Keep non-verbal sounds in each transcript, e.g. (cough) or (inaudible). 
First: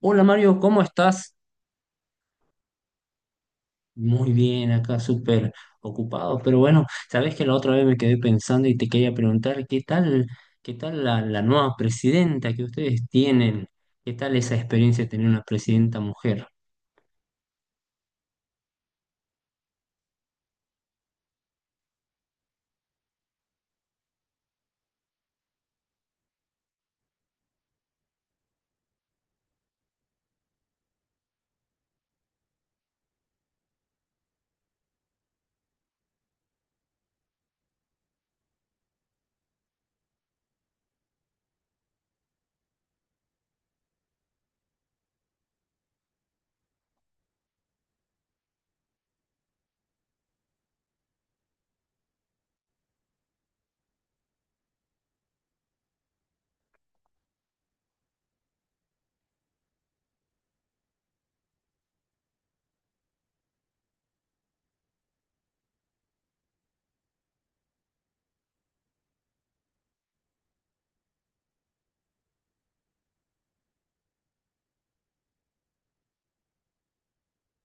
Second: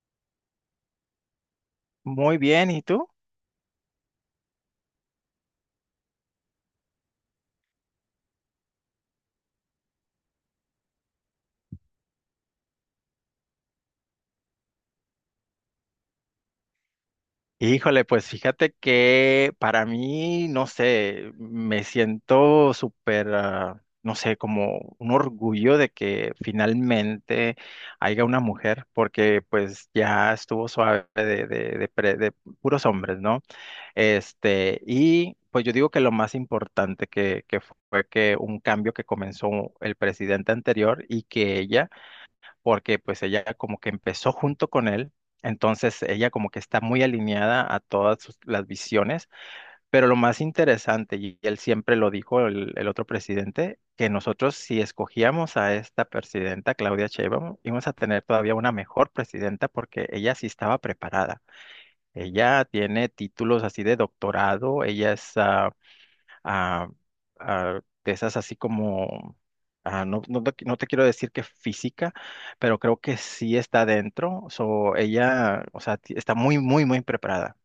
Hola Mario, ¿cómo estás? Muy bien, ¿y tú? Muy bien, acá súper ocupado, pero bueno, sabes que la otra vez me quedé pensando y te quería preguntar qué tal, qué tal la nueva presidenta que ustedes tienen, qué tal esa experiencia de tener una presidenta mujer. Híjole, pues fíjate que para mí, no sé, me siento súper, no sé, como un orgullo de que finalmente haya una mujer, porque pues ya estuvo suave de puros hombres, ¿no? Este, y pues yo digo que lo más importante que fue que un cambio que comenzó el presidente anterior y que ella porque pues ella como que empezó junto con él, entonces ella como que está muy alineada a las visiones, pero lo más interesante, y él siempre lo dijo, el otro presidente, que nosotros si escogíamos a esta presidenta, Claudia Sheinbaum, íbamos a tener todavía una mejor presidenta porque ella sí estaba preparada. Ella tiene títulos así de doctorado, ella es a, a de esas así como, no, no, te no te quiero decir que física, pero creo que sí está dentro. So, ella, o sea, está muy, muy, muy preparada.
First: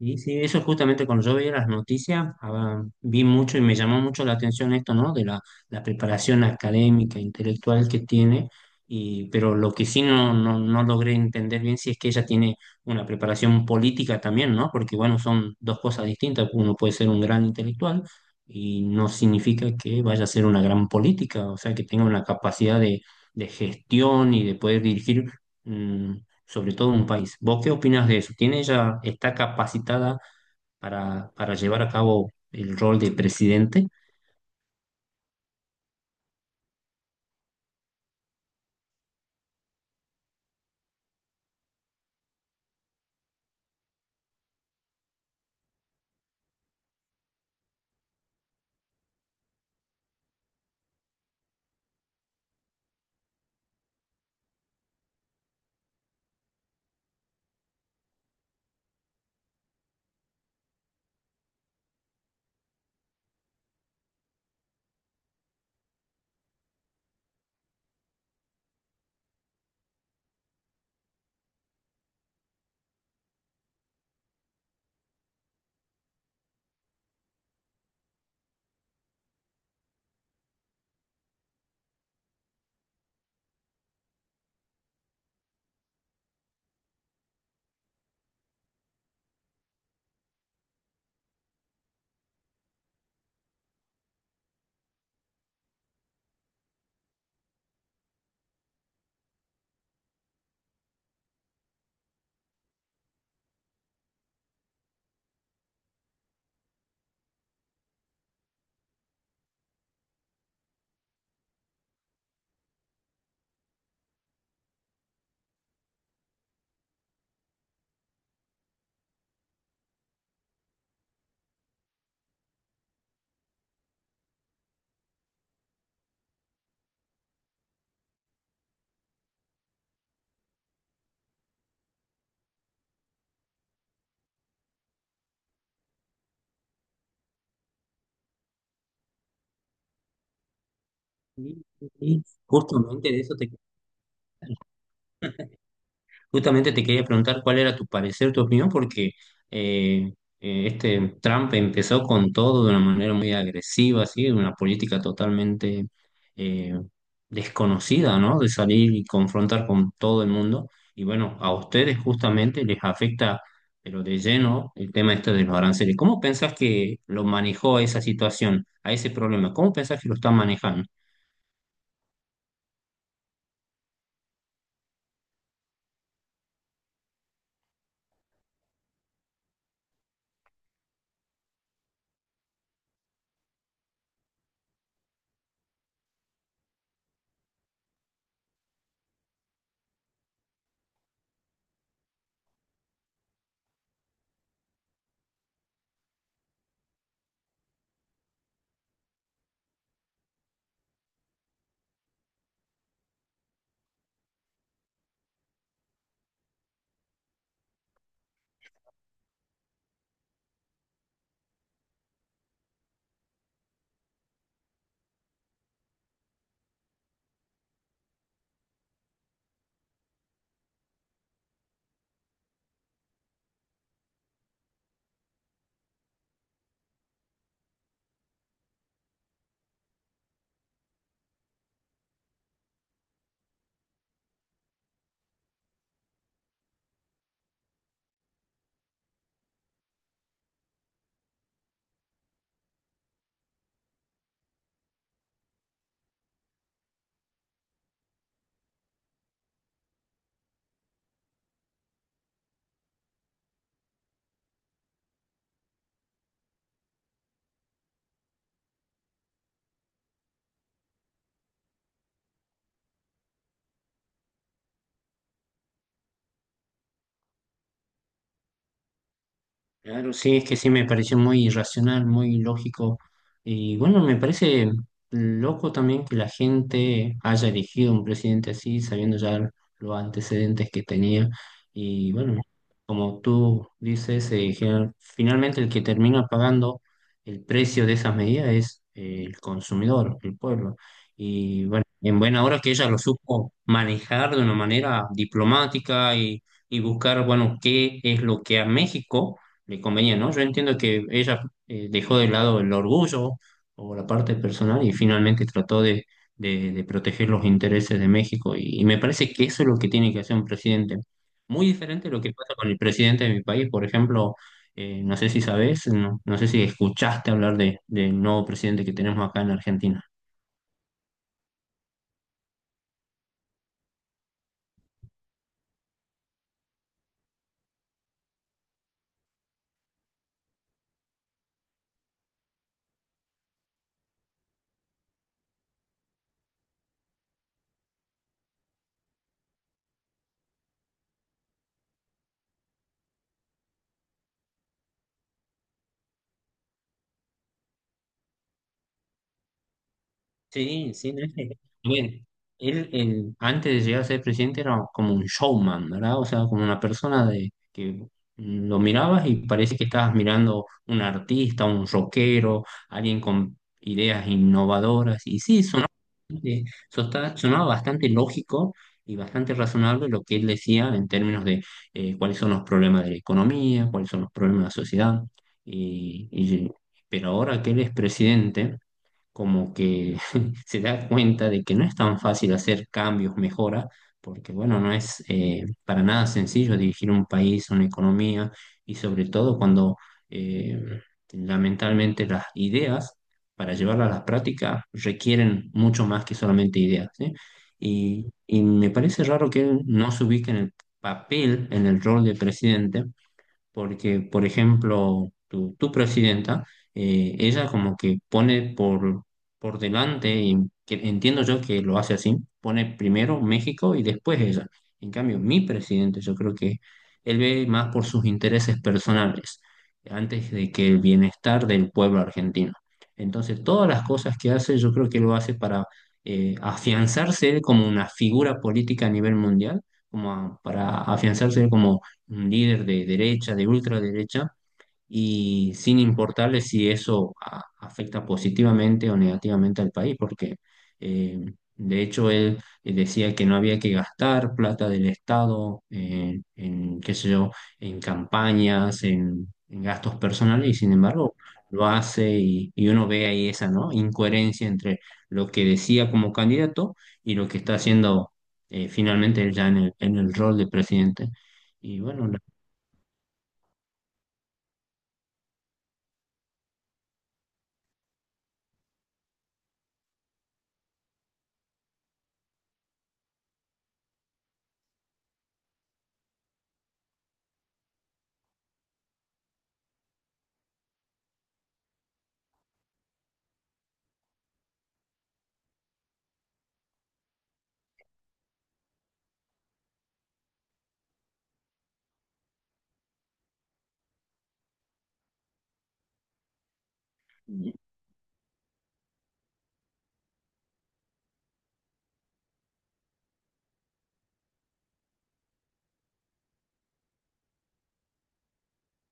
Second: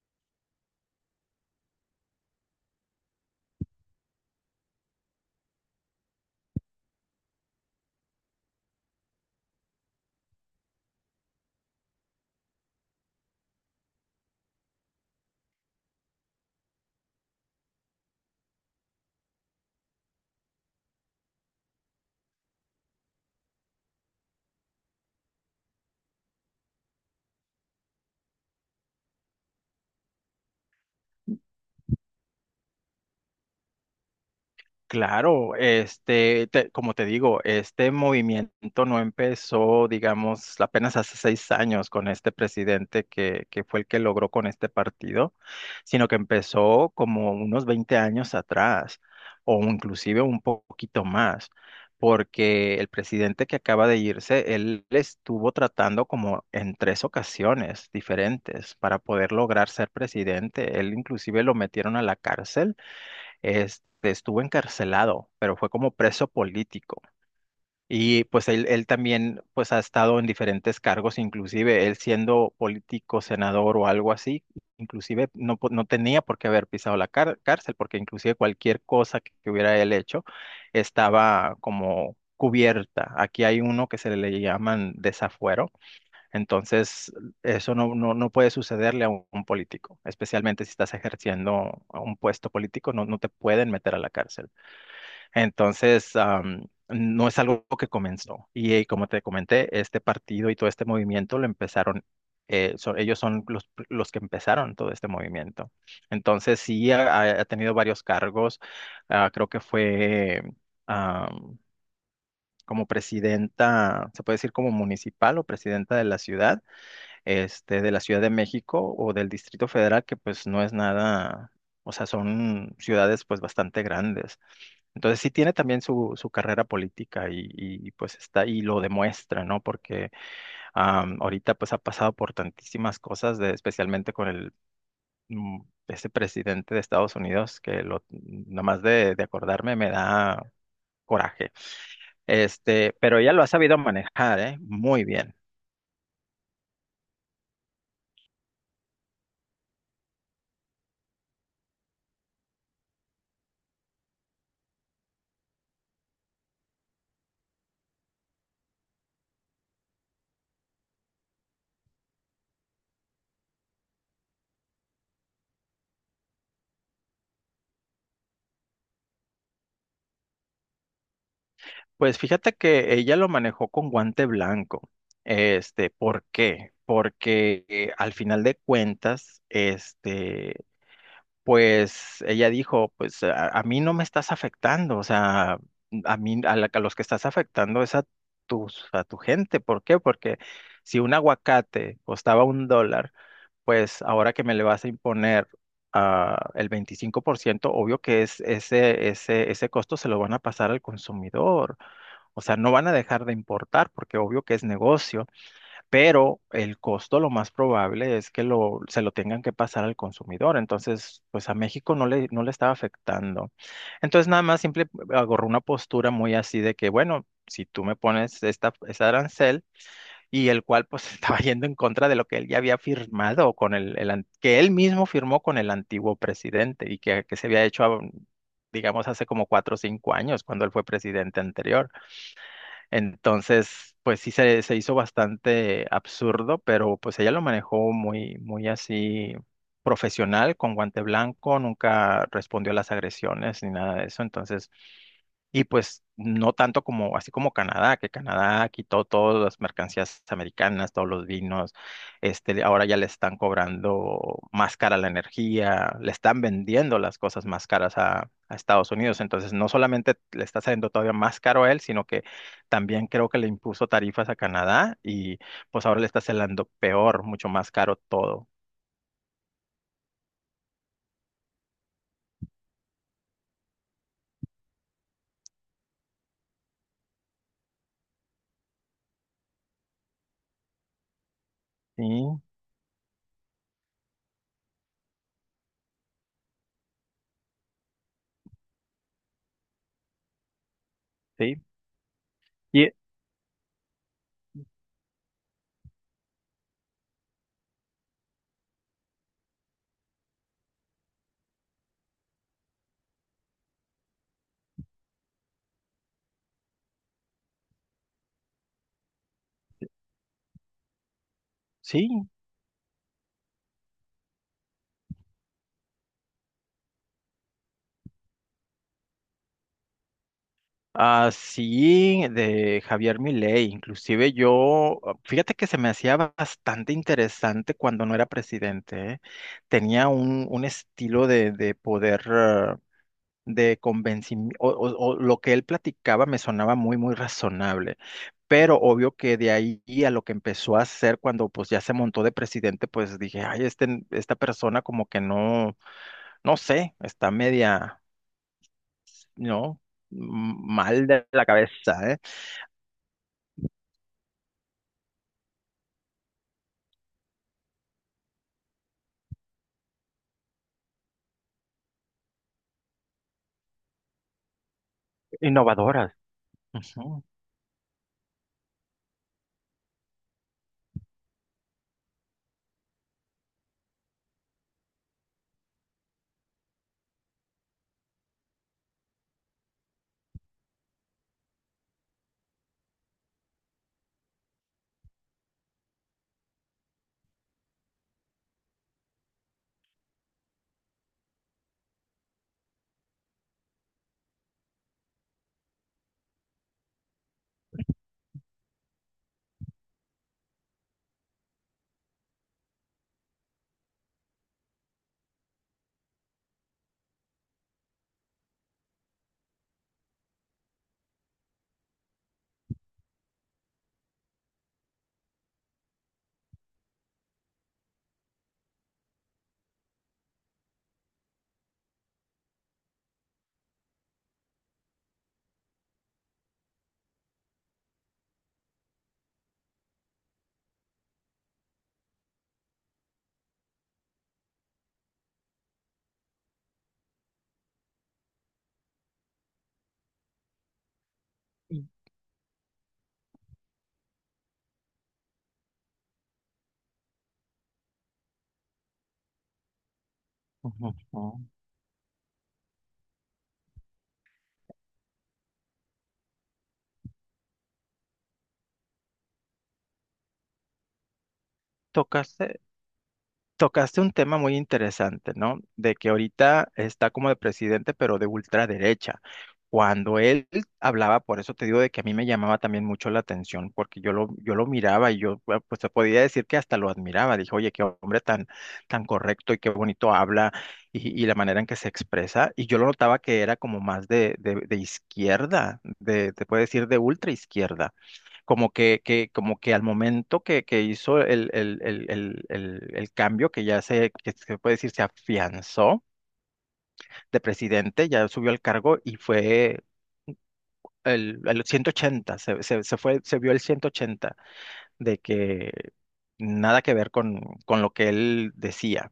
Y sí, eso justamente cuando yo veía las noticias, vi mucho y me llamó mucho la atención esto, ¿no? De la preparación académica, intelectual que tiene, y, pero lo que sí no logré entender bien si es que ella tiene una preparación política también, ¿no? Porque bueno, son dos cosas distintas, uno puede ser un gran intelectual y no significa que vaya a ser una gran política, o sea, que tenga una capacidad de gestión y de poder dirigir. mm, Sobre todo un país. ¿Vos qué opinas de eso? ¿Tiene ella, está capacitada para llevar a cabo el rol de presidente? Claro, este, como te digo, este movimiento no empezó, digamos, apenas hace seis años con este presidente que fue el que logró con este partido, sino que empezó como unos 20 años atrás, o inclusive un poquito más, porque el presidente que acaba de irse, él estuvo tratando como en tres ocasiones diferentes para poder lograr ser presidente. Él inclusive lo metieron a la cárcel, este, estuvo encarcelado, pero fue como preso político. Y pues él también pues ha estado en diferentes cargos, inclusive él siendo político, senador o algo así, inclusive no, no tenía por qué haber pisado la cárcel, porque inclusive cualquier cosa que hubiera él hecho estaba como cubierta. Aquí hay uno que se le llaman desafuero, entonces, eso no, no, no puede sucederle a un político, especialmente si estás ejerciendo a un puesto político, no, no te pueden meter a la cárcel. Entonces, no es algo que comenzó. Y, como te comenté, este partido y todo este movimiento lo empezaron, ellos son los que empezaron todo este movimiento. Entonces, sí, ha tenido varios cargos. Ah, creo que fue... am, como presidenta, se puede decir como municipal o presidenta de la ciudad, este, de la Ciudad de México o del Distrito Federal, que pues no es nada, o sea, son ciudades pues bastante grandes. Entonces sí tiene también su carrera política y, pues está y lo demuestra, ¿no? Porque ahorita pues ha pasado por tantísimas cosas, de, especialmente con el... mm, ese presidente de Estados Unidos que lo, nomás de acordarme me da coraje. Y, y Este, justamente pero de ella eso lo ha te sabido manejar, ¿eh? Muy bien. Justamente te quería preguntar cuál era tu parecer, tu opinión, porque eh, este Trump empezó con todo de una manera muy agresiva, así, de una política totalmente eh, desconocida, ¿no? De salir y confrontar con todo el mundo. Y bueno, a ustedes justamente les afecta, pero de lleno, el tema este de los aranceles. ¿Cómo pensás que lo manejó a esa situación, a ese problema? ¿Cómo pensás que lo está manejando? Pues fíjate que ella lo manejó con guante blanco. Este, ¿por qué? Porque al final de cuentas, este, pues ella dijo, pues a mí no me estás afectando, o sea, a mí, a los que estás afectando es a a tu gente. ¿Por qué? Porque si un aguacate costaba un dólar, pues ahora que me le vas a imponer el 25%, obvio que es ese costo se lo van a pasar al consumidor. O sea, no van a dejar de importar porque obvio que es negocio, pero el costo lo más probable es que lo, se lo tengan que pasar al consumidor. Entonces, pues a México no le estaba afectando. Entonces, nada más simple agarró una postura muy así de que, bueno, si tú me pones este arancel y el cual pues (laughs) estaba yendo en contra de lo que él ya había firmado con el, que él mismo firmó con el antiguo presidente y que se había hecho, digamos, hace como cuatro o cinco años cuando él fue presidente anterior. Entonces, pues sí se hizo bastante absurdo, pero pues ella lo manejó muy, muy así profesional, con guante blanco, nunca respondió a las agresiones ni nada de eso. Entonces, y pues no tanto como, así como Canadá, que Canadá quitó todas las mercancías americanas, todos los vinos, este, ahora ya le están cobrando más cara la energía, le están vendiendo las cosas más caras a Estados Unidos. Entonces, no solamente le está saliendo todavía más caro a él, sino que también creo que le impuso tarifas a Canadá y pues ahora le está saliendo peor, mucho más caro todo. Claro, sí, es que sí me pareció muy irracional, muy lógico. Y bueno, me parece loco también que la gente haya elegido un presidente así, sabiendo ya los antecedentes que tenía. Y Sí, bueno, como tú dices, finalmente el que termina pagando el precio de esas medidas es el consumidor, el pueblo. sí. Y bueno, en buena hora que ella Y lo supo manejar de una manera diplomática y buscar, bueno, qué es lo que a México le convenía, ¿no? Yo entiendo que ella dejó de lado el orgullo o la parte personal y finalmente trató de, de proteger los intereses de México. Y me parece que eso es lo que tiene que hacer un presidente. Muy diferente a lo sí, que pasa con el presidente de mi país. Por ejemplo, no sé si sabes, no, no sé si escuchaste hablar de, del nuevo presidente que tenemos acá en Argentina. así de Javier Milei, inclusive yo, fíjate que se me hacía bastante interesante cuando no era presidente, ¿eh? Tenía un estilo de poder, de convencimiento, o lo que él platicaba me sonaba muy, muy razonable, pero obvio que de ahí a lo que empezó a hacer cuando pues ya se montó de presidente, pues dije, ay, este, esta persona como que no, no sé, está media, ¿no? m- Sí, mal sí, no de es que- la a cabeza, ¿eh? ver, él antes de llegar a ser presidente era como un showman, ¿verdad? O sea, como una persona de que lo mirabas y parece que estabas mirando un artista, un rockero, alguien con ideas innovadoras. Y sí, Innovadoras. bastante- Ujú, sonaba bastante lógico y bastante razonable lo que él decía en términos de cuáles son los problemas de la economía, cuáles son los problemas de la sociedad. Y, y- pero ahora que él es presidente como que (laughs) se da cuenta de que no es tan fácil hacer cambios, mejoras, porque bueno, no es para nada sencillo dirigir un país, una economía, y sobre todo cuando eh, lamentablemente las ideas para llevarlas a la práctica requieren mucho más que solamente ideas, ¿sí? Y me parece raro que él no se ubique en el papel, en el rol de presidente, porque, por ejemplo, tu presidenta, ella como que pone por delante, y que entiendo yo que lo hace así, pone primero México y después ella. En cambio, mi presidente, yo creo que él ve más por sus intereses personales, antes de que el bienestar del pueblo argentino. Entonces, todas las cosas que hace, yo creo que lo hace para afianzarse él como una figura política a nivel mundial, como para afianzarse él como un líder de derecha, de ultraderecha, y sin importarle si eso afecta positivamente o negativamente al país, porque eh, de hecho él decía que no había que gastar plata del Estado en, qué sé yo, en campañas, en gastos personales, y ujú, sin embargo ujú. lo hace y uno ve ahí esa, ¿no? Incoherencia entre lo que decía como candidato y lo que está haciendo finalmente él ya en el rol de presidente. Y bueno, Tocaste, tocaste un tema muy interesante, ¿no? De que ahorita está como de presidente, pero de ultraderecha. Cuando él hablaba, por eso te digo de que a mí me llamaba también mucho la atención, porque yo lo miraba y yo, bueno, pues te podía decir que hasta lo admiraba. Dije, oye, qué hombre tan, tan correcto y qué bonito habla y la manera en que se expresa. Y yo lo notaba que era como más de izquierda, de, te puede decir de ultra izquierda como como que al momento que hizo el cambio, que ya se, que se puede decir, se afianzó de presidente, ya subió al cargo y fue el 180 se fue, se vio el 180 de que nada que ver con lo que él decía.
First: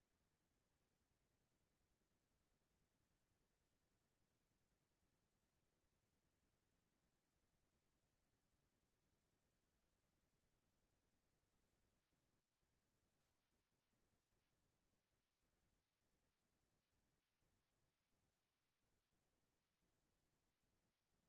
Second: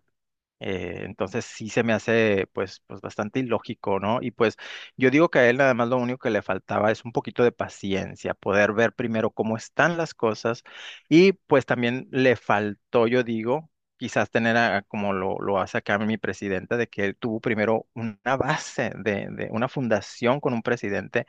Entonces sí se me hace pues bastante ilógico, ¿no? Y pues yo digo que a él nada más lo único que le faltaba es un poquito de paciencia, poder ver primero cómo están las cosas y pues también le faltó, yo digo, quizás como lo hace acá mi presidente, de que él tuvo primero una base de una fundación con un presidente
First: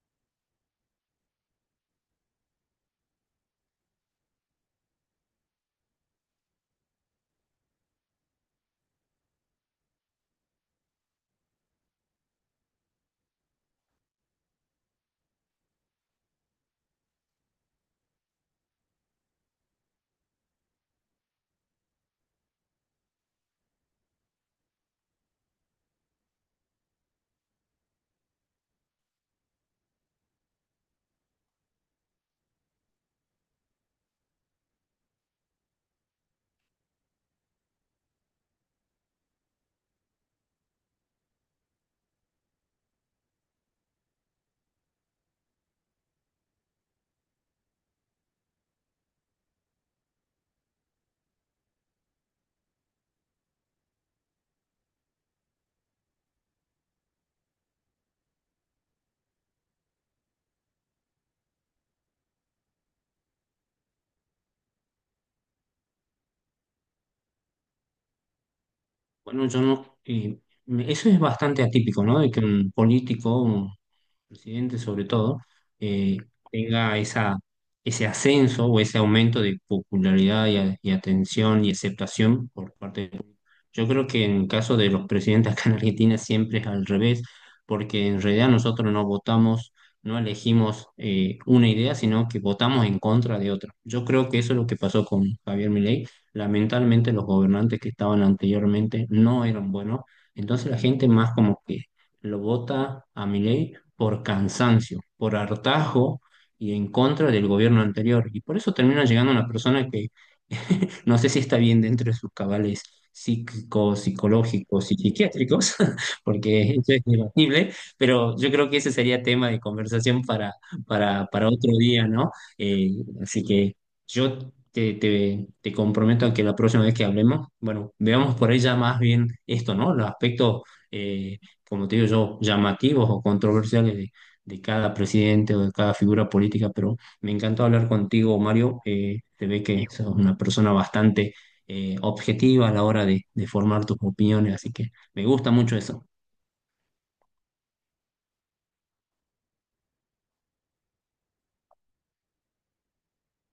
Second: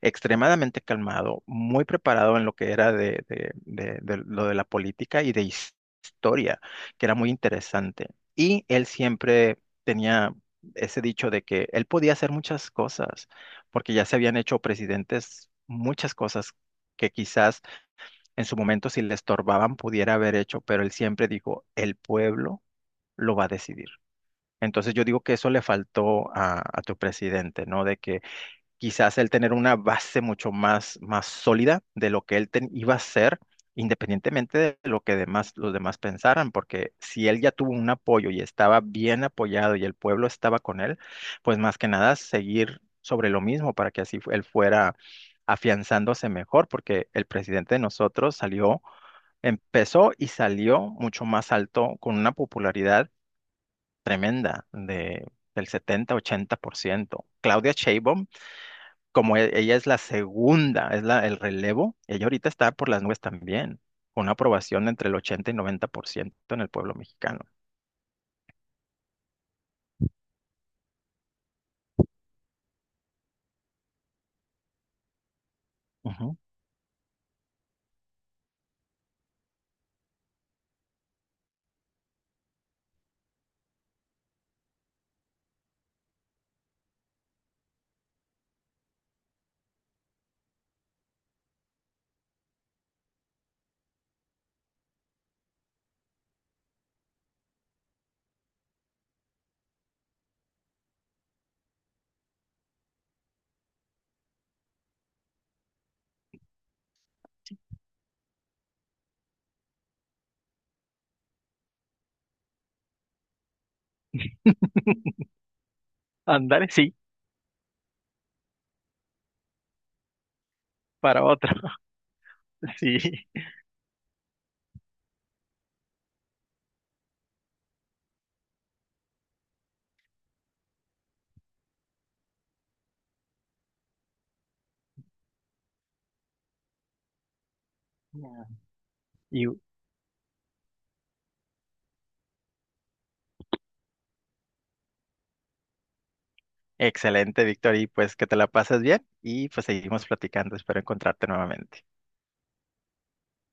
extremadamente calmado, muy preparado en lo que era de lo de la política y de historia, que era muy interesante. Y él siempre tenía ese dicho de que él podía hacer muchas cosas, porque ya se habían hecho presidentes muchas cosas que quizás en su momento si le estorbaban pudiera haber hecho, pero él siempre dijo, el pueblo lo va a decidir. Entonces yo digo que eso le faltó a tu presidente, ¿no? De que quizás él tener una base mucho más, más sólida de lo que iba a ser, independientemente de lo que demás, los demás pensaran, porque si él ya tuvo un apoyo y estaba bien apoyado y el pueblo estaba con él, pues más que nada seguir sobre lo mismo para que así él fuera afianzándose mejor, porque el presidente de nosotros salió, empezó y salió mucho más alto con una popularidad tremenda de, del setenta ochenta por ciento. Claudia Sheinbaum, como ella es la segunda, es la, el relevo, ella ahorita está por las nubes también, con una aprobación de entre el 80 y 90% en el pueblo mexicano. bueno, yo no. Eso es bastante atípico, ¿no? De que un político, presidente sobre todo, eh, Ujú. tenga esa, ese ascenso o ese aumento de popularidad y, y atención y aceptación por parte del público. Yo creo que en el caso de los presidentes acá en Argentina siempre es al revés, porque en realidad nosotros no votamos, no elegimos una idea, sino que votamos en contra de otra. Yo creo que eso es lo que pasó con Javier Milei. Lamentablemente los gobernantes que estaban anteriormente no eran buenos, entonces la gente más como que lo vota a Milei por cansancio, por hartazgo y en contra del gobierno anterior. Y por eso termina llegando una persona que (laughs) no sé si está bien dentro de sus cabales psíquicos, psicológicos y (laughs) psiquiátricos, (laughs) Andar, porque eso sí, es debatible, pero yo creo que ese sería tema de conversación para para otra, otro día, ¿no? (laughs) Eh, sí. Así que yo te comprometo a que la próxima vez que hablemos, bueno, veamos por ella más bien esto, ¿no? Los aspectos... eh, como te digo yo, llamativos o controversiales de cada presidente o de cada figura política, pero me encantó hablar contigo, Ya. Mario. Te Y ve que sos una persona bastante objetiva a la hora de formar tus opiniones, así que me gusta mucho eso. excelente, Víctor, y pues que te la pases bien y pues seguimos platicando, espero encontrarte nuevamente.